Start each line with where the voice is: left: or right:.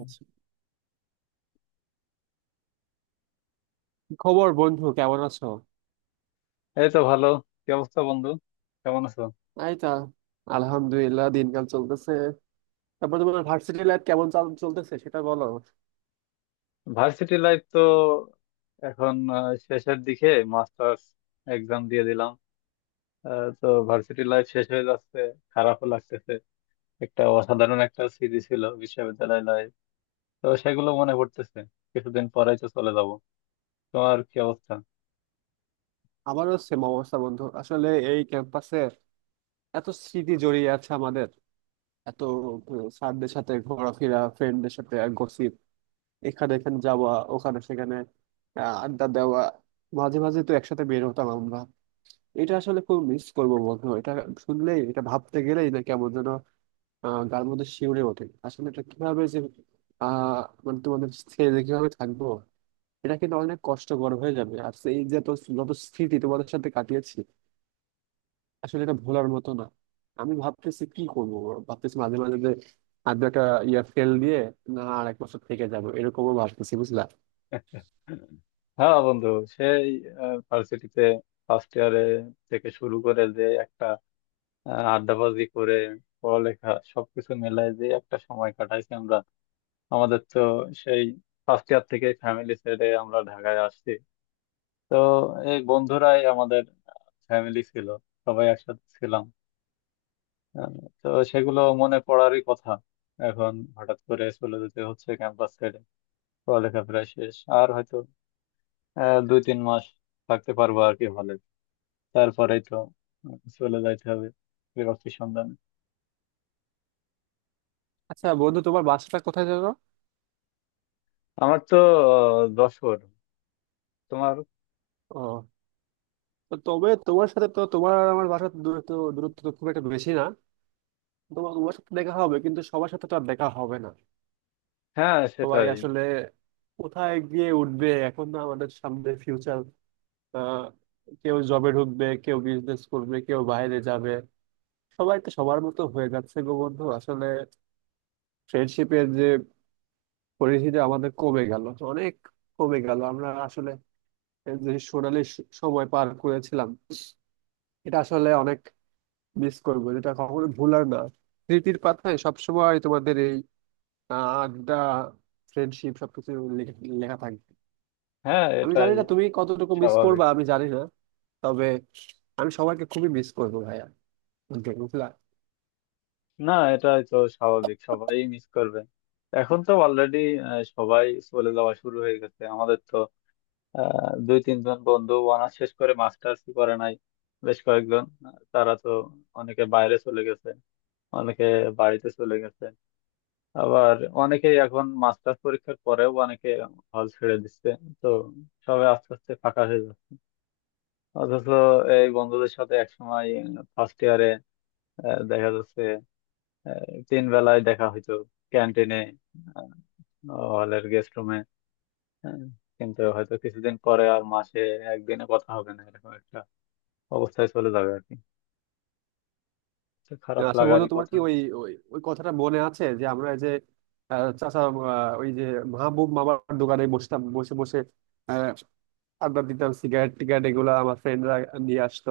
right: আচ্ছা। কি খবর বন্ধু, কেমন আছো?
left: এই তো ভালো। কি অবস্থা বন্ধু? কেমন আছো?
right: এই তা আলহামদুলিল্লাহ, দিনকাল চলতেছে। তারপর তোমার ভার্সিটি লাইফ কেমন চলতেছে সেটা বলো।
left: ভার্সিটি লাইফ তো এখন শেষের দিকে। মাস্টার্স এক্সাম দিয়ে দিলাম। তো ভার্সিটি লাইফ শেষ হয়ে যাচ্ছে। খারাপও লাগতেছে। একটা অসাধারণ একটা স্মৃতি ছিল বিশ্ববিদ্যালয় লাইফ, তো সেগুলো মনে পড়তেছে। কিছুদিন পরেই তো চলে যাব। তোমার কি অবস্থা?
right: আমারও সেম অবস্থা বন্ধু, আসলে এই ক্যাম্পাসে এত স্মৃতি জড়িয়ে আছে আমাদের, এত স্যারদের সাথে ঘোরাফেরা, ফ্রেন্ডদের সাথে গসিপ, এখানে এখানে যাওয়া ওখানে সেখানে, আড্ডা দেওয়া। মাঝে মাঝে তো একসাথে বের হতাম আমরা। এটা আসলে খুব মিস করবো বন্ধু, এটা শুনলেই, এটা ভাবতে গেলেই না কেমন যেন গার মধ্যে শিউরে ওঠে। আসলে এটা কিভাবে যে আহ মানে তোমাদের ছেড়ে যে কিভাবে থাকবো, এটা কিন্তু অনেক কষ্টকর হয়ে যাবে। আর সেই যে তো যত স্মৃতি তোমাদের সাথে কাটিয়েছি আসলে এটা ভোলার মতো না। আমি ভাবতেছি কি করবো। ভাবতেছি মাঝে মাঝে যে আর দু একটা ইয়া ফেল দিয়ে না আর এক বছর থেকে যাবো, এরকমও ভাবতেছি বুঝলা।
left: হ্যাঁ বন্ধু, সেই ভার্সিটিতে ফার্স্ট ইয়ারে থেকে শুরু করে যে একটা আড্ডাবাজি করে পড়ালেখা সবকিছু মিলাই যে একটা সময় কাটাইছি আমরা। আমাদের তো সেই ফার্স্ট ইয়ার থেকে ফ্যামিলি ছেড়ে আমরা ঢাকায় আসছি, তো এই বন্ধুরাই আমাদের ফ্যামিলি ছিল, সবাই একসাথে ছিলাম। আহ, তো সেগুলো মনে পড়ারই কথা। এখন হঠাৎ করে চলে যেতে হচ্ছে ক্যাম্পাস ছেড়ে, পড়ালেখা প্রায় শেষ আর হয়তো 2-3 মাস থাকতে পারবো আর কি হলে, তারপরেই তো চলে যাইতে হবে চাকরির সন্ধানে।
right: আচ্ছা বন্ধু, তোমার বাসাটা কোথায় যাবো?
left: আমার তো যশোর। তোমার?
right: ও, তো তবে তোমার সাথে তো, তোমার আর আমার বাসার দূরত্ব, দূরত্ব তো খুব একটা বেশি না। তোমার তোমার সাথে দেখা হবে, কিন্তু সবার সাথে তো আর দেখা হবে না।
left: হ্যাঁ
right: সবাই
left: সেটাই।
right: আসলে কোথায় গিয়ে উঠবে এখন, না আমাদের সামনে ফিউচার। কেউ জবে ঢুকবে, কেউ বিজনেস করবে, কেউ বাইরে যাবে। সবাই তো সবার মতো হয়ে যাচ্ছে গো বন্ধু। আসলে ফ্রেন্ডশিপের যে পরিধিটা আমাদের কমে গেল, অনেক কমে গেল। আমরা আসলে এই যে সোনালি সময় পার করেছিলাম, এটা আসলে অনেক মিস করবো। এটা কখনো ভুলার না। স্মৃতির পাতায় সবসময় তোমাদের এই আড্ডা, ফ্রেন্ডশিপ, সবকিছু লেখা লেখা থাকবে।
left: হ্যাঁ
right: আমি জানি
left: এটাই
right: না তুমি কতটুকু মিস করবা,
left: স্বাভাবিক।
right: আমি জানি না। তবে আমি সবাইকে খুবই মিস করবো ভাইয়া, বুঝলা।
left: না এটাই তো স্বাভাবিক, সবাই মিস করবে। এখন তো অলরেডি সবাই চলে যাওয়া শুরু হয়ে গেছে আমাদের তো। 2-3 জন বন্ধু অনার্স শেষ করে মাস্টার্স করে নাই, বেশ কয়েকজন তারা তো অনেকে বাইরে চলে গেছে, অনেকে বাড়িতে চলে গেছে। আবার অনেকেই এখন মাস্টার্স পরীক্ষার পরেও অনেকে হল ছেড়ে দিচ্ছে, তো সবাই আস্তে আস্তে ফাঁকা হয়ে যাচ্ছে। অথচ এই বন্ধুদের সাথে একসময় ফার্স্ট ইয়ারে দেখা যাচ্ছে তিন বেলায় দেখা হইতো, ক্যান্টিনে, হলের গেস্ট রুমে। কিন্তু হয়তো কিছুদিন পরে আর মাসে একদিনে কথা হবে না, এরকম একটা অবস্থায় চলে যাবে আর কি, তো খারাপ
right: আচ্ছা বন্ধু,
left: লাগারই
right: তোমার
left: কথা।
right: কি ওই ওই ওই কথাটা মনে আছে যে আমরা এই যে চাচা ওই যে মাহবুব মামার দোকানে বসতাম, বসে বসে আহ, আড্ডা দিতাম, সিগারেট টিগারেট এগুলা আমার ফ্রেন্ডরা নিয়ে আসতো,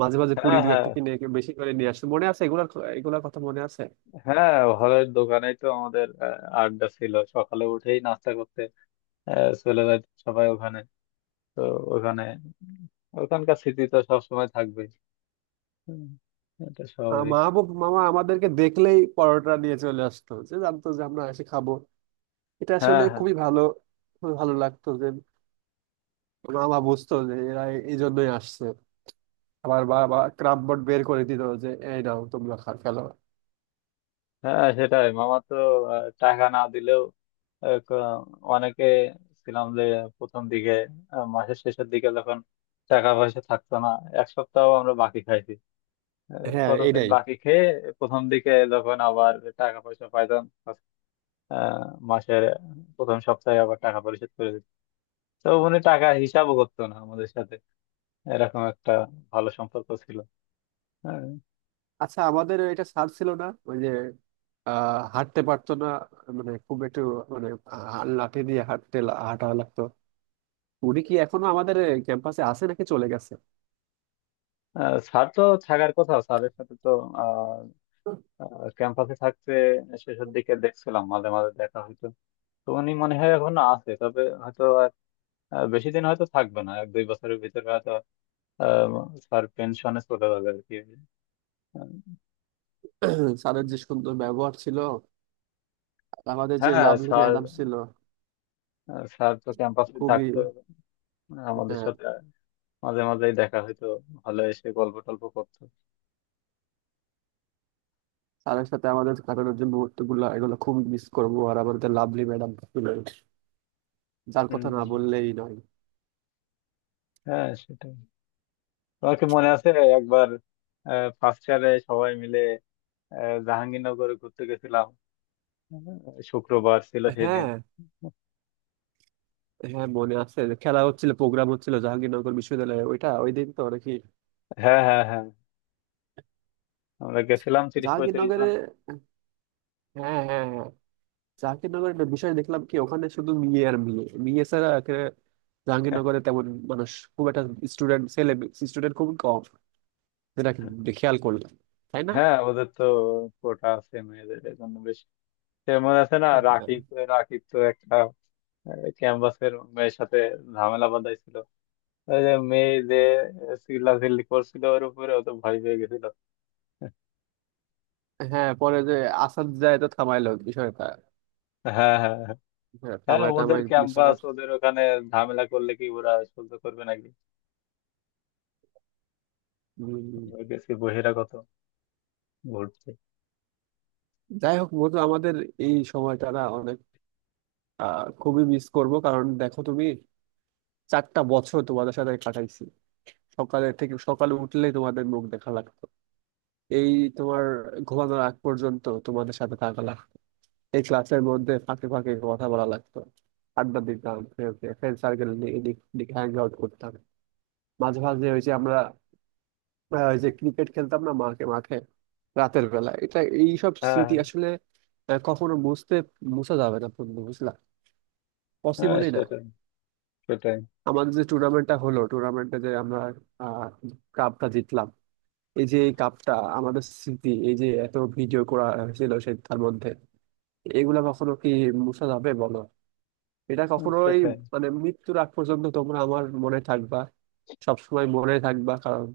right: মাঝে মাঝে পুরি
left: হ্যাঁ,
right: দু
left: হ্যাঁ,
right: একটা কিনে বেশি করে নিয়ে আসতো, মনে আছে এগুলার এগুলার কথা মনে আছে?
left: হ্যাঁ হলের দোকানেই তো আমাদের আড্ডা ছিল, সকালে উঠেই নাস্তা করতে চলে যায় সবাই ওখানে, তো ওখানে ওখানকার স্মৃতি তো সবসময় থাকবেই। হুম, এটা স্বাভাবিক।
right: মাহবুব মামা আমাদেরকে দেখলেই পরোটা নিয়ে চলে আসতো, যে জানতো যে আমরা এসে খাবো। এটা
left: হ্যাঁ
right: আসলে
left: হ্যাঁ,
right: খুবই ভালো, খুবই ভালো লাগতো যে মামা বুঝতো যে এরা এই জন্যই আসছে। আবার বাবা ক্রাম বোর্ড বের করে দিত যে এই নাও তোমরা খেলো।
left: হ্যাঁ, সেটাই। মামা তো টাকা না দিলেও আহ, ক- অনেকে ছিলাম যে, প্রথম দিকে মাসের শেষের দিকে যখন টাকা পয়সা থাকতো না, এক সপ্তাহ আমরা বাকি খাইছি,
right: হ্যাঁ,
left: কতদিন
right: এটাই।
left: বাকি খেয়ে প্রথম দিকে যখন আবার টাকা পয়সা পাইতাম, আহ, মাসের প্রথম সপ্তাহে আবার টাকা পরিশোধ করে দিত। তো উনি টাকা হিসাবও করতো না আমাদের সাথে, এরকম একটা ভালো সম্পর্ক ছিল। হ্যাঁ,
right: আচ্ছা আমাদের এটা স্যার ছিল না ওই যে হাঁটতে পারতো না, মানে খুব একটু মানে লাঠি দিয়ে হাঁটা লাগতো? উনি কি এখনো আমাদের ক্যাম্পাসে আছে নাকি চলে গেছে?
left: স্যার তো থাকার কথা, স্যারের সাথে তো ক্যাম্পাসে থাকতে শেষের দিকে দেখছিলাম, মাঝে মাঝে দেখা হইতো, তো উনি মনে হয় এখনো আছে, তবে হয়তো আর বেশি দিন হয়তো থাকবে না, 1-2 বছরের ভিতরে হয়তো স্যার পেনশনে চলে যাবে আর কি। আহ,
right: স্যারের যে সুন্দর ব্যবহার ছিল, আর আমাদের যে
left: হ্যাঁ
right: লাভলি
left: স্যার,
right: ম্যাডাম ছিল,
left: স্যার তো ক্যাম্পাসে
right: খুবই।
left: থাকতো আমাদের
right: হ্যাঁ।
left: সাথে, মাঝে মাঝেই দেখা হইতো, হলে এসে গল্প টল্প করতো।
right: স্যারের সাথে আমাদের কাটানোর যে মুহূর্ত গুলো এগুলো খুবই মিস করবো, আর আমাদের লাভলি ম্যাডাম ছিল যার
left: হম।
right: কথা না বললেই নয়।
left: হ্যাঁ সেটাই। তোমার কি মনে আছে একবার ফার্স্ট ইয়ারে সবাই মিলে জাহাঙ্গীরনগরে ঘুরতে গেছিলাম? হ্যাঁ, শুক্রবার ছিল সেদিন।
right: হ্যাঁ, হ্যাঁ মনে আছে, যে খেলা হচ্ছিল, প্রোগ্রাম হচ্ছিল জাহাঙ্গীরনগর বিশ্ববিদ্যালয়ে ওইটা, ওই দিন তো নাকি
left: হ্যাঁ, হ্যাঁ, হ্যাঁ, আমরা গেছিলাম 30-35 জন।
right: জাহাঙ্গীরনগরে। হ্যাঁ হ্যাঁ হ্যাঁ। জাহাঙ্গীরনগরের একটা বিষয় দেখলাম কি, ওখানে শুধু মেয়ে আর মেয়ে, মেয়ে ছাড়া এখানে জাহাঙ্গীরনগরে তেমন মানুষ খুব একটা, স্টুডেন্ট ছেলে স্টুডেন্ট খুব কম, যেটা কি খেয়াল করলাম, তাই না?
left: হ্যাঁ ওদের তো কোটা আছে মেয়েদের, এই জন্য বেশ। সে মনে আছে না
right: হ্যাঁ।
left: রাকিব? রাকিব তো একটা ক্যাম্পাসের মেয়ের সাথে ঝামেলা বাঁধাইছিল, ওই যে মেয়ে যে চিল্লা চিল্লি করছিল ওর উপরে, ও তো ভয় পেয়ে গেছিল।
right: হ্যাঁ, পরে যে আসাদ যায় তো থামাইলো বিষয়টা।
left: হ্যাঁ, হ্যাঁ, হ্যাঁ।
right: হ্যাঁ,
left: হ্যাঁ,
right: থামায়
left: ওদের
right: টামায়
left: ক্যাম্পাস,
right: বিশ্বকাপ।
left: ওদের ওখানে ঝামেলা করলে কি ওরা সহ্য করবে নাকি,
right: উম,
left: আমরা গেছি বহিরাগত ঘুরতে।
right: যাই হোক বন্ধু, আমাদের এই সময়টা না অনেক খুবই মিস করব, কারণ দেখো তুমি চারটা বছর তোমাদের সাথে কাটাইছি। সকালের থেকে, সকালে উঠলেই তোমাদের মুখ দেখা লাগতো, এই তোমার ঘুমানোর আগ পর্যন্ত তোমাদের সাথে থাকা লাগতো, এই ক্লাসের মধ্যে ফাঁকে ফাঁকে কথা বলা লাগতো, আড্ডা দিতাম, ফ্রেন্ড সার্কেল নিয়ে এদিক ওদিক হ্যাং আউট করতাম। মাঝে মাঝে ওই যে আমরা ওই যে ক্রিকেট খেলতাম না মাঠে মাঠে রাতের বেলা, এটা, এইসব
left: হ্যাঁ।
right: স্মৃতি
left: হ্যাঁ,
right: আসলে কখনো মুছা যাবে না বন্ধু, বুঝলা,
left: হ্যাঁ,
right: পসিবলই না।
left: সেটাই, সেটাই।
right: আমাদের যে টুর্নামেন্টটা হলো, টুর্নামেন্টে যে আমরা আহ কাপটা জিতলাম, এই যে এই কাপটা, আমাদের স্মৃতি, এই যে এত ভিডিও করা হয়েছিল সে তার মধ্যে, এগুলা কখনো কি মুছা যাবে বলো? এটা
left: হুম,
right: কখনোই।
left: সেটাই।
right: মানে মৃত্যুর আগ পর্যন্ত তোমরা আমার মনে থাকবা, সবসময় মনে থাকবা, কারণ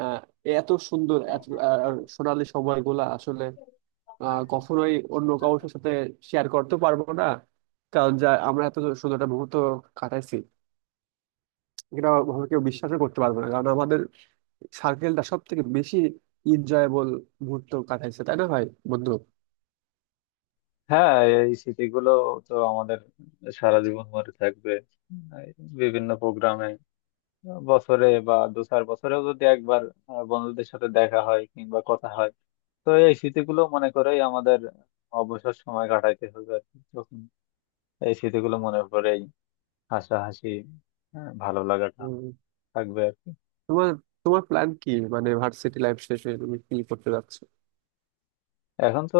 right: আহ, এত সুন্দর এত আর সোনালি সময়গুলা আসলে কখনোই অন্য কারোর সাথে শেয়ার করতে পারবো না, কারণ যা আমরা এত সুন্দর একটা মুহূর্ত কাটাইছি এটা কখনো কেউ বিশ্বাসও করতে পারবো না, কারণ আমাদের সার্কেলটা সব থেকে বেশি এনজয়েবল মুহূর্ত কাটাইছে, তাই না ভাই, বন্ধু?
left: হ্যাঁ এই স্মৃতিগুলো তো আমাদের সারা জীবন মনে থাকবে। এই বিভিন্ন প্রোগ্রামে বছরে বা দু চার বছরেও যদি একবার বন্ধুদের সাথে দেখা হয় কিংবা কথা হয়, তো এই স্মৃতিগুলো মনে করেই আমাদের অবসর সময় কাটাইতে হবে আর কি, তখন এই স্মৃতিগুলো মনে করেই হাসাহাসি, ভালো লাগাটা
right: উম,
left: থাকবে আর কি।
right: তোমার তোমার প্ল্যান কি, মানে ভার্সিটি লাইফ শেষ হয়ে তুমি কি করতে যাচ্ছ?
left: এখন তো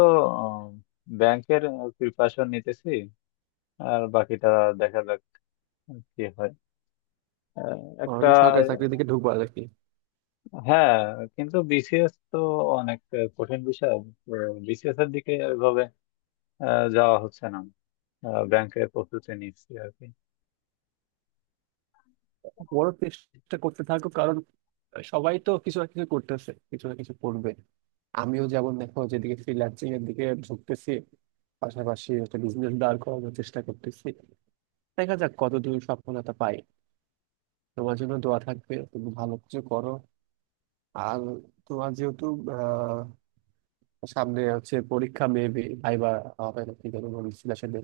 left: ব্যাংকের প্রিপারেশন নিতেছি, আর বাকিটা দেখা যাক কি হয়। আহ, একটা
right: আমি সরকারি চাকরির দিকে ঢুকবো নাকি?
left: হ্যাঁ, কিন্তু বিসিএস তো অনেক কঠিন বিষয়, বিসিএস এর দিকে এভাবে যাওয়া হচ্ছে না, ব্যাংকের প্রস্তুতি নিচ্ছি আর কি।
right: বড় চেষ্টা করতে থাকো, কারণ সবাই তো কিছু না কিছু করতেছে, কিছু না কিছু করবে। আমিও যেমন দেখো যেদিকে ফ্রিল্যান্সিং এর দিকে ঢুকতেছি, পাশাপাশি একটা বিজনেস দাঁড় করানোর চেষ্টা করতেছি, দেখা যাক কতদূর সফলতা পাই। তোমার জন্য দোয়া থাকবে, তুমি ভালো কিছু করো। আর তোমার যেহেতু সামনে হচ্ছে পরীক্ষা, মেবি ভাইবা হবে নাকি জানি বলছিল আসলে,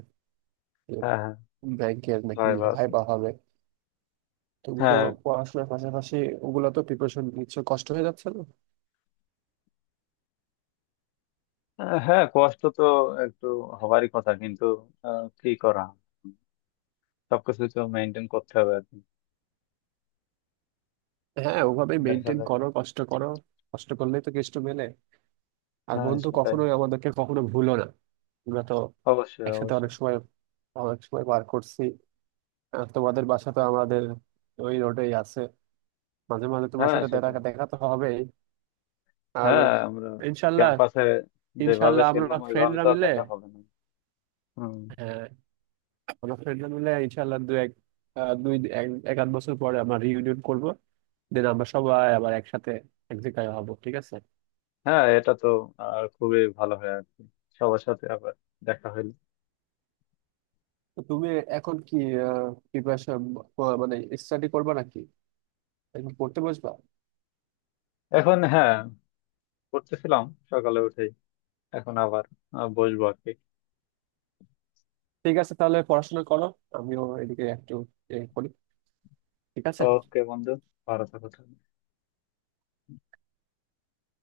left: হ্যাঁ, হ্যাঁ।
right: ব্যাংকের নাকি
left: ভাইবা আছে।
right: ভাইবা হবে। তুমি তো
left: হ্যাঁ।
right: পড়াশোনার পাশাপাশি ওগুলো তো প্রিপারেশন নিচ্ছ, কষ্ট হয়ে যাচ্ছে না?
left: হ্যাঁ কষ্ট তো একটু হবারই কথা, কিন্তু কি করা, সবকিছু তো মেনটেন করতে হবে আর কি।
right: হ্যাঁ, ওভাবে
left: দেখা
right: মেনটেন
left: যাক।
right: করো, কষ্ট করো। কষ্ট করলেই তো কেষ্ট মেলে। আর
left: হ্যাঁ
right: বন্ধু
left: সেটাই।
right: কখনোই আমাদেরকে কখনো ভুলো না। আমরা তো
left: অবশ্যই,
right: একসাথে অনেক
left: অবশ্যই।
right: সময়, অনেক সময় পার করছি। আর তোমাদের বাসা তো আমাদের ওই রোডেই আছে, মাঝে মাঝে তোমার
left: হ্যাঁ
right: সাথে
left: সেটাই।
right: দেখা, দেখা তো হবেই। আর
left: হ্যাঁ আমরা
right: ইনশাল্লাহ
left: ক্যাম্পাসে যেভাবে
right: ইনশাল্লাহ আমরা
left: ছিলাম ওইভাবে
right: ফ্রেন্ডরা
left: তো আর
right: মিলে,
left: দেখা হবে না। হুম।
right: হ্যাঁ, আমরা ফ্রেন্ডরা মিলে ইনশাল্লাহ দু এক দুই এক এক আধ বছর পরে আমরা রিউনিয়ন করব, দেন আমরা সবাই আবার একসাথে এক জায়গায় হবো, ঠিক আছে?
left: হ্যাঁ এটা তো আর খুবই ভালো হয় আর কি, সবার সাথে আবার দেখা হইলো।
right: তো তুমি এখন কি প্রিপারেশন মানে স্টাডি করবা নাকি, এখন পড়তে বসবা?
left: এখন হ্যাঁ পড়তেছিলাম, সকালে উঠেই, এখন আবার বসবো আর কি।
right: ঠিক আছে তাহলে পড়াশোনা করো, আমিও এদিকে একটু এ করি। ঠিক আছে।
left: ওকে বন্ধু, ভালো থাকো তাহলে।